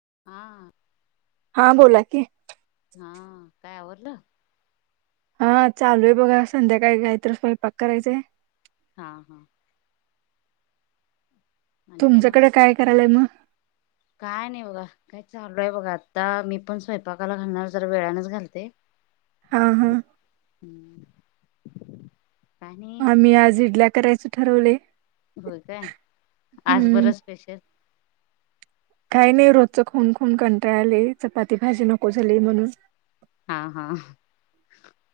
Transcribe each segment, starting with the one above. [inaudible] हा [inaudible] हा बोला की [inaudible] हा काय आवडलं [inaudible] हा चालू आहे बघा संध्याकाळी काहीत स्वयंपाक करायचाय [inaudible] हा हा [inaudible] आणि मग तुमच्याकडे काय करायलाय मग [inaudible] काय नाही बघा काय चालू आहे बघा आता मी पण स्वयंपाकाला घालणार जरा वेळानेच घालते [inaudible] हा हा [inaudible] [inaudible] आम्ही आज इडल्या करायच ठरवले [inaudible] होय काय आज हम्म बरं स्पेशल [inaudible] काही नाही रोजच खून खून कंटाळ आले चपाती भाजी नको झाली म्हणून [inaudible] हा हा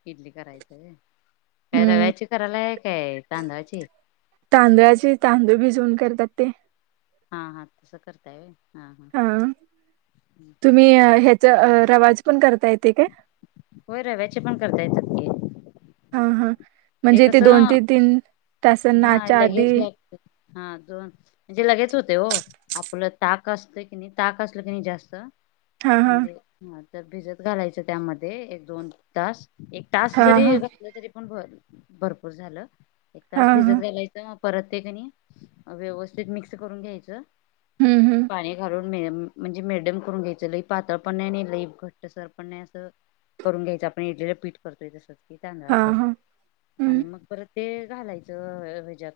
इडली करायचंय [inaudible] काय हम्म रव्याची करायलाय काय तांदवाची तांदळाची तांदूळ [inaudible] करतात [inaudible] हा हा तसं करताय [inaudible] हा तुम्ही ह्याचा रवाज पण करता येते काय [inaudible] होय रव्याचे पण करता येतात की [inaudible] हा हा ते म्हणजे तेे कसं दोन ते तीन तासांना हा आच्या आधी लगेच [inaudible] हा दोन म्हणजे लगेच होते हो आपलं ताक असत की नाही ताक असलं की नाही जास्त [inaudible] म्हणजे हा तर भिजत घालायचं त्यामध्ये एक दोन तास एक तास हा जरी हा घातलं तरी पण भरपूर झालं एक हा तास भिजत हा घालायचं [inaudible] परत ते कणी व्यवस्थित मिक्स करून घ्यायचं हम्म हम्म पाणी घालून [inaudible] म्हणजे मेडम करून घ्यायच ल पातळ पण नाहीेल घट्ट सर पण नाही असं [inaudible] करून घ्यायचं आपण इडलीला पीठ करतोय तसच कि हा तांदळाचं हा हम्म आणि मग परत [inaudible] ते घालायचं ह्याच्यात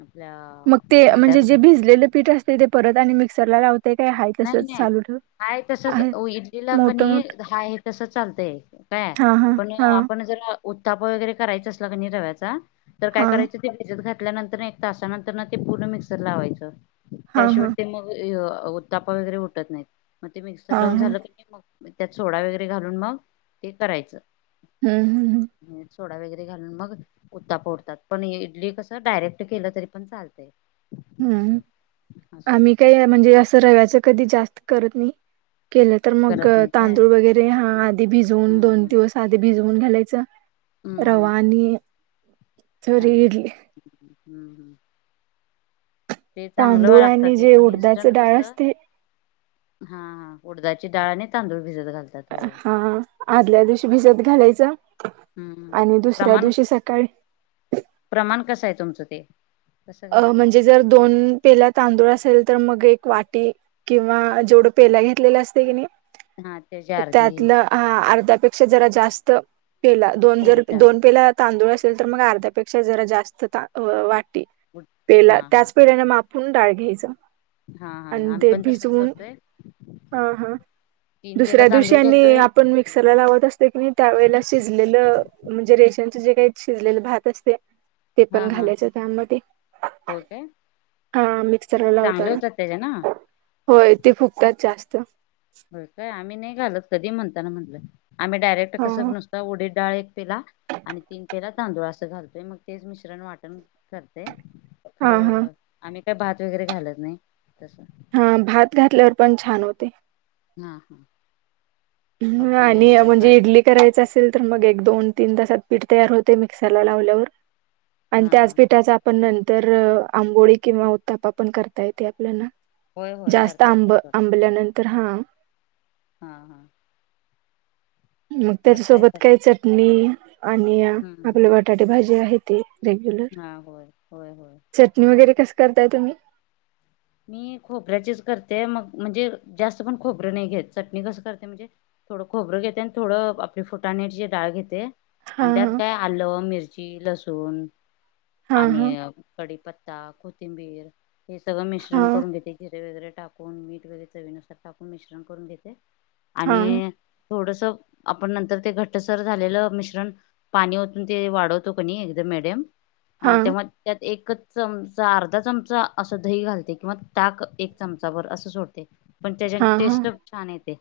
[inaudible] [inaudible] मग ते भांड्यात म्हणजे जे घालून भिजलेले पीठ असते ते परत आणि मिक्सरला लावते काय हय नाही तसच चालू ठेव [inaudible] हाय तसच आहे इडलीला मोठं कणी मोठं हाय हे तस चालतय काय हां हां पण हां आपण जर उत्थाप वगैरे करायचं असला क नि रव्याचा तर काय हां करायचं ते भिजत खात [inaudible] ल्यानंतर एक तासानंतर ते पूर्ण मिक्सर लावायचं हां त्याशिवाय हां ते मग [inaudible] तापा वगैरे उटत नाहीत मग ते मिक्सर हां हां लावून हं झालं क नाही मग [inaudible] त्यात सोडा वगैरे घालून मग ते करायचं [inaudible] [inaudible] हम्म हम्म हम् [inaudible] सोडा वगैरे घालून मग उत्ता पोडतात पण इडली कसं डायरेक्ट केलं तरी पण चालते [inaudible] हम्म आम्ही काही म्हणजे असं रव्याच कधी जास्त करत नाही [inaudible] केलं तर मग करत नाही काय तांदूळ वगैरे हा आधी भिजून हम्म दोन हम्म दिवस आधी भिजून [inaudible] घालायच रवा आणि [inaudible] सॉरी चग इडली हम्म हम्म ते [inaudible] चांगलं तांदूळ लागतात आणि ते जे पण उडदाच इन्स्टंट डाळ कसं असते [inaudible] हा हा उडदाची डळने तांदूळ भिजत घालतात [inaudible] होय हा आदल्या दिवशी भिजत घालायच [inaudible] हम्म प्रमाण सकाळी प्रमाण कस आहे तुमचं ते कसं [inaudible] अ घालताय म्हणजे जर दोन पेला तांदूळ असेल [inaudible] तर मग एक वाटी किंवा जेवढं पेला घेतलेला असते की नाही हा त्याची अर्धी त्यातलं हा अर्ध्यापेक्षा जरा जास्त पेला दोन जर उडीडाळ दोन पेला तांदूळ असेल तर मग अर्ध्यापेक्षा जरा जास्त वाटी हा पेला हा त्याच ते पेल्याने मापून डाळ घ्यायच. हा हा आम्ही पण तसच करतोय. हा हा. तीन पेला दुसऱ्या दिवशी तांदूळ आणि घेतोय आपण मिक्सरला लावत असतोय कनी त्यावेळी शिजलेलं म्हणजे रेशन जे काही शिजलेल भात असतय ते हा पण हा घालायच त्यामध्ये हो काय हा म चांगले होतात त्याज्यान होय ते फुगतात जास्त बर काय आम्ही नाही घालत कधी म्हणताना म्हटलं आम्ही डायरेक्ट हा कसं नुसत उडीत डाळ पेला आणि तीन पेला तांदूळ अस घालतोय मग तेच मिश्रण वाटण करतय. हां, हां. खरं आम्ही काय भात वगैरे घालत नाही. हा भात घातल्यावर पण छान होतय. हा हा. ह बघते का आणि एकदा म्हणजे ट्राय इडली करून करायच असेल तर मग एक, दोन तीन तासात पीठ तयार होतय मिक्सरला लावल्यावर आणि हा त्याच हा पीठाच आपण तर आंबोळी किंवा उतापा पण करता येते आपल्याला होय होय जास्त करता आंब येतात आंबल्यानंतर हा हा हा. मग करता त्याच्यासोबत येतात काय चटणी आणि हम्म आपले बटाटे भाजी आहे ती रेग्युलर. हा होय होय होय चटणी वगैरे कस करताय तुम्ही? मी खोबऱ्याचीच करते. मग म्हणजे जास्त पण खोबरं नाही घेत चटणी कसं करते म्हणजे थोडं खोबरं घेते आणि थोडं आपली फुटानेची डाळ घेते. आणि हां, त्यात हां. काय आलं, मिरची, लसूण हां, हां. आणि कडीप त्ता, कोथिंबीर हे सग मिश्रण करून घेते जिरे वगैरे टाकून, मीठ वगैरे चवीनुसार टाकून मिश्रण करून घेते. हां, हां. आणि थोडंस आपण नंतर ते घटसर झालेलं मिश्रण पाणी वोतून ते वाढवतो कणी एकदम मीडियम हा ते हां, मग त्यात एकच चमचा अर्धा चमचा असं दही घालते. किंवा ताक एक चमचाभर असं सोडते. पण त्याच्यान हां, हां. टेस्ट छान येते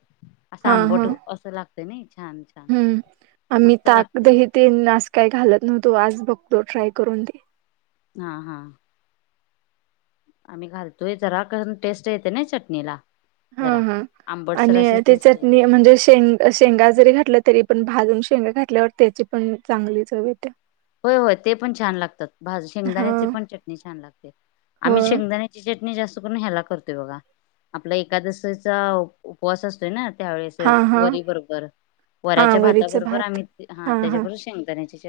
असं हां, आंबट हां. असं लागतय नाई. हम्म आम्ही ताक, दही तेन आस काही घालत नव्हतो आज तो ट्राय करून ते हा हा. आम्ही घालतोय जरा कारण टेस्ट येते ना चटणीला हा जरा हा. आंबटसर आणि अशी ते टेस्ट येत्या चटणी म्हणजे शेंग शेंगा जरी घातलं तरी पण भाजून शेंगा घातल्यावर त्याची पण चांगली चव येते. होय होय ते पण छान लागतात भाज हा शेंगदाण्याची पण चटणी छान लागते. हो आम्ही शेंगदाण्याची चटणी जास्त करून ह्याला करतोय बघा आपला एकादशीचा उपवास असतोय ना त्यावेेळेस हा हा. वरी बरोबर हा वऱ्याच्या वरीच भाताबरोबर भात आम्ही हा त्याच्याबरोबर शेंगदाण्याची च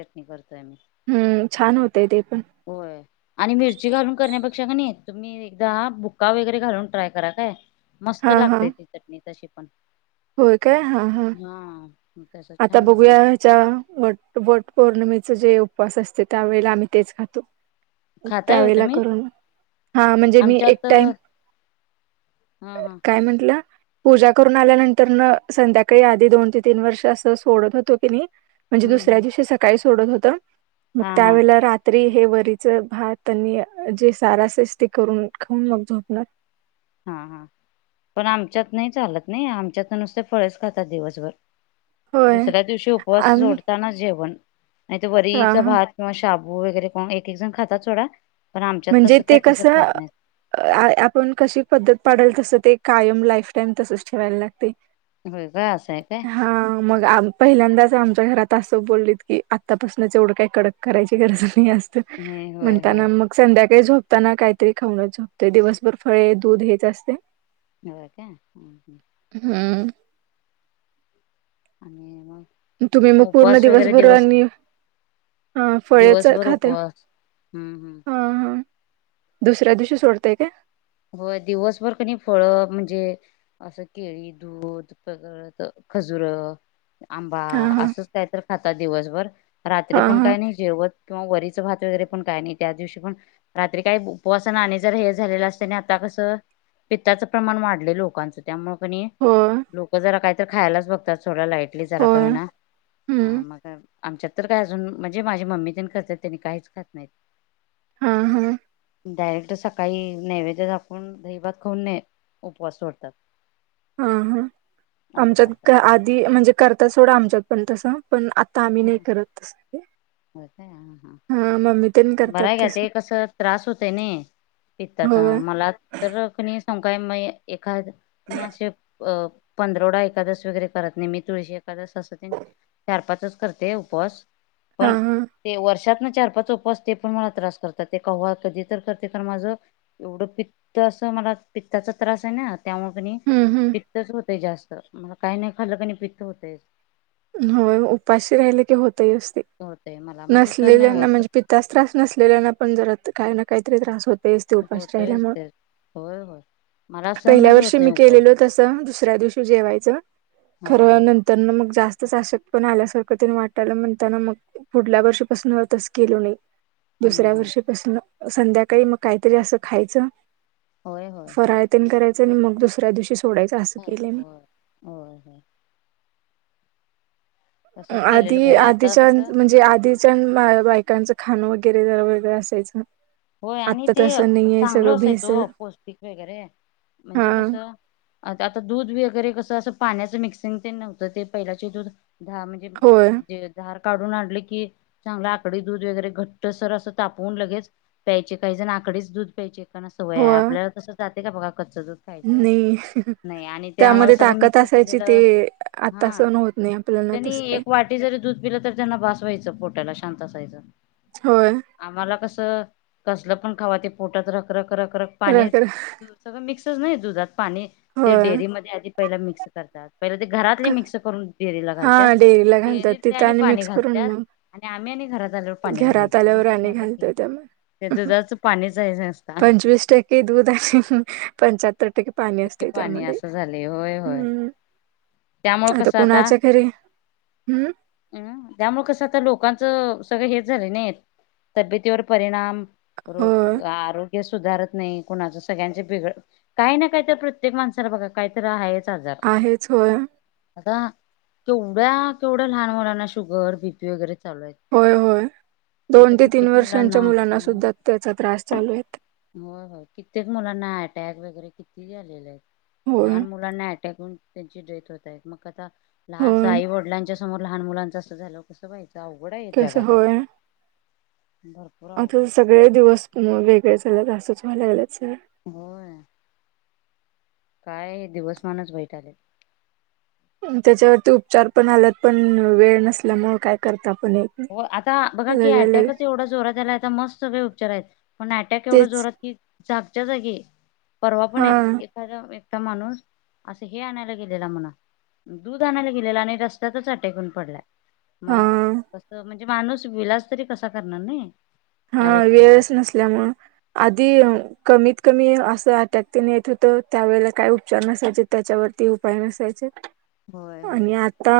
हम्म छान होतय ते पण होय. आणि मिरची घालून करण्यापेक्षा कनी तुम्ही एकदा बुक्का वगैरे घालून ट्राय करा काय मस्त हा हा. लागते ती चटणी तशी पण होय काय? हा हा. तस आता छान लागते. बघूया ह्याच्या वट वट पौर्णिमेचं जेव पास असते त्यावेळेला आम्ही तेच खातो. खाताय होय त्यावेेळेला तुम्ही करून हा म्हणजे मी एक आमच्यात टाइम हा हा काय म्हटलं? पूजा करून आल्यानंतर न संध्याकाळी आधी दोन ते तीन वर्ष असं सोडत होतो की नी म्हणजे हम्म दुसऱ्या हम्म दिवशी सकाळी सोडत होत मग हा हा त्यावेळेला रा त्रि हे वरीच भात त्यांनी जे सार असेस ते करून खाऊन मग झोपणार. हा हा पण आमच्यात नाही चालत नाही आमच्यात नुसते फळेच खातात दिवसभर. होय दुसऱ्या दिवशी उपवास आम्ही सोडताना च जेवण. नाही तर हा वरीचा हा भात किंवा शाबू वगैरे कोण एक एक जण खातात सोडा. पण आमच्यात म्हणजे तसं ते काय तसं कस खात नाहीत आपण कशी पद्धत पाडल तसं ते कायम लाईफ टाईम तसच ठेवायला लागत होय काय असं आहे काय हा मग? पहिल्यांदाच आमच्या घरात असं बोललीत की आत्तापासूनच एवढं काही कडक करायची गरज नाही अस नाही होय होय म्हणताना मग द्याकाळी झोपताना काहीतरी खाऊनच झोपतोय. दिवसभर फळे दूध हेच असतय. हो का? हम्म आणि मग तुम्ही मग पूर्ण उपवास वगैरे दिवसभर दिवस आणि हा फळेच दिवसभर खाते उपवास हम्म हम्म हा हा दुसऱ्या दिवशी सोडतेय काय होय दिवसभर कनी फळ म्हणजे असं केळी दूध पगळत खजुर आंबा हा हा असंच काय तर खातात दिवसभर रात्री हा पण हा काही नाही जेवत किंवा वरीच भात वगैरे पण काय नाही त्या दिवशी पण रात्री काही उपवासना आणि जर हे झालेलं असत ता कस पित्ताच प्रमाण वाढलं लोकांच त्यामुळे होय लोक जरा काही तर खायलाच बघतात थोडं लाईटली जरा होय काना हम्म मग आमच्यात तर काय अजून म्हणजे माझी मम्मी त्यांनी खात त्यांनी काहीच खात नाहीत हा हा डायरेक्ट सकाळी नैवेद्य झाकून दहीभात खाऊन न उपवास सोडतात हा हा असं आमच्यात करतात आधी म्हणजे करता सोडा आमच्यात पण तसं पण आता आम्ही नाही करत असते हो ह करतात बरा घ्या तसं ते कस त्रास होतय ना पित्ताचा होय मला तर कणी काय म एखाद मी असे अ पंधरवडा एखादस वगैरे करत नाही मी तुळशी ए चार पाच करते उपवास पण हां, हां. ते वर्षात चार पाच उपवास ते पण मला त्रास करतात ते केव्हा कधी तर करते कारण माझं एवढं पित्त असं मला पित्ताचा त्रास आहे नाही त्यामुळे क हं, हं. पित्तच होतेय जास्त मला काही नाही खाल्लं क पित्त होतय हो उपाशी राहिले की होत होतय मला मग ते सहन नाही नसलेल्यांना होत म्हणजे पित्तास त्रास नसलेल्यांना पण जरा काही ना काहीतरी त्रास होतस ते उपाशी राहिल्या होतोयच म ते होय होय मला पहिल्या सहनच होत वर्षी नाही मी उपवास केलेलो तसं दुसऱ्या दिवशी जेवायचं हा हा खरवनंतर ना मग जास्त अशक्तपणा पण आल्यासारखं तिने वाटाला म्हणताना मग पुढल्या वर्षापासूनतच केलो नाही हा दुसऱ्या हा. वर्षीपासून संध्याकाळी मग काहीतरी असं खायचं होय होय फराळतेन करायचं आणि मग दुसऱ्या दिवशी सोडायचं असं ह केलंय मी. हो हो केलेलं आधी बरं आता आधीच्या कसं म्हणजे आधीच्या बायकांचं खाण वगैर वगैरे ज वगैरे असायचं होय आणि आत्ता ते तसं नाहीये चांगल सगळं असायचं भेसळ तो पौष्टिक वगैरे [inaudible] हा म्हणजे कसं आता दूध वगैरे कसं अस [inaudible] पाण्याच मिक्सिंग ते नव्हतं ते पहिलाचे दू म्हणजे होय जे [inaudible] काढून आणले की चांगला आकडी दूध वगैरे घट्ट सर असं तापवून लगेच ्यायचे काही जण आकडेच दूध प्यायचे काना सवय होय आपल्याला तसं जाते का बघा [inaudible] [inaudible] खायचं नाही नाही आणि ते आम्हाला त्यामध्ये सगळं ताकद मिक्स असायची ते केलेलं आता स न होत नाही [inaudible] आपल्याला त्यांनी तसं काय एक वाटी जरी दूध पिलं तरी त्यांना भासवायचं पोट टला शांत असायच होय आम्हाला कस कसल पण खावा ते पोटात रखरख [inaudible] क करक पाणी राखर सगळं मिक्सच नाही दुधात पाणी ते होय डेअरी मध्ये आधी पहिला मिक्स [inaudible] पहिले ते घरातले क- मिक्स करून रीला घालतात हा डेअरीला [inaudible] [inaudible] घालतात डेअरीतले तिथं आणि पाणी मिक्स करून घालतात मग आणि आम्ही आणि घरात आल्यावर [inaudible] पाणी घरात घालायचं आल्यावर म्हणजे राणी झालं की घालतोय ते त्यामुळे दुधाचं पाणीच आहे [inaudible] नसता पंचवीस टके दूध पंचातर टके [inaudible] नक्की पाणी असं झालंय होय होय हम्म [inaudible] त्यामुळे कसं आता कुणाच्या घरी हम्म अम त्यामुळे कसं आता लोकांच [inaudible] सग हे झा नाही तब्येवर परिणाम होय आरो [inaudible] सुधारत नाही कुणाच सगळ्यांचे बेगडं काही ना काही तर प्रत्येक माणसाला बघा कायत आहे [inaudible] आहेच होय [inaudible] आता केवढ्या केवढ्या लहान मुलांना शुगर बीपी वगैरे चालू आहेत [inaudible] होय होय दोन आता ते तीन कित्येक वर्षांच्या मुलांना सुद्धा त्याचा त्रास चालू आहेेत [inaudible] हो होय कित्येक मुलांना आहे [inaudible] अटॅक वगैरे किती झालेले आहेत होय लहान मुलांना अटॅक होन त्यांची डेथ होतय मग आता [inaudible] ल अस होय आई वडलांच्या समोर लहान मुलांचं असं झालं कसं पाहिचं [inaudible] अवघडा आहे कसं जगात आता होय भरपूर [inaudible] अवघड आहे आता सगळे दिवस वेगळे झालेत असंच म्हालागला [inaudible] होय [inaudible] काय दिवसमानच वाईट आले [inaudible] त्याच्यावरती उपचार पण आल्यात पण वेळ नसल्यामुळे काय करतात [inaudible] हो आता बघा की अटॅकच एवढा जोरात त्याला आता मस्त सगळे उपचार आहेत पण अटॅक एवढा तेच जोरात की [inaudible] जागच्या जागी परवा पण हा एक एखाद्या [inaudible] माणूस असं हे आणायला गेलेला म्हणा [inaudible] दूध आणायला गेलेला आणि रस्त्यातच अटेकून पडलाय हा मग [inaudible] म्हणजे माणूस विलास तरी कसा करणार नाही [inaudible] त्या हा व्यक्तीवर. वेळच नसल्यामुळे आधी कमीत [inaudible] कमी असं टकतेने येत होत त्यावेेळेला काय उपचार नसायचे त्याच्यावरती उपाय नसायचे होय [inaudible] होय. आणि आता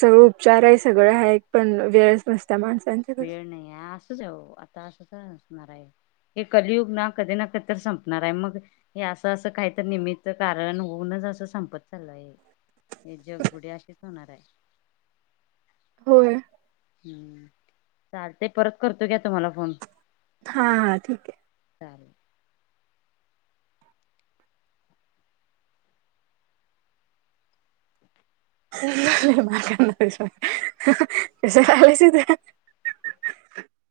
सगळं उपचार आहे सगळं हा एक पण वेळच नसत [inaudible] वेळ नाही असंचऊ आता असंचणार आहे [inaudible] हे कलियुग ना कधी ना कधी तर संपणार आहे मग हे असं असं काहीत नियमित् कारण होऊनच [inaudible] संपत चालला आहे हे जगबुडी असेच होणार आहे [inaudible] होय [inaudible] हम्म चालते परत करतो घ्या तुम्हाला फोन [inaudible] हा हा ठीक आहे चालेल [inaudible] [inaudible] मास आलेस ते [inaudible]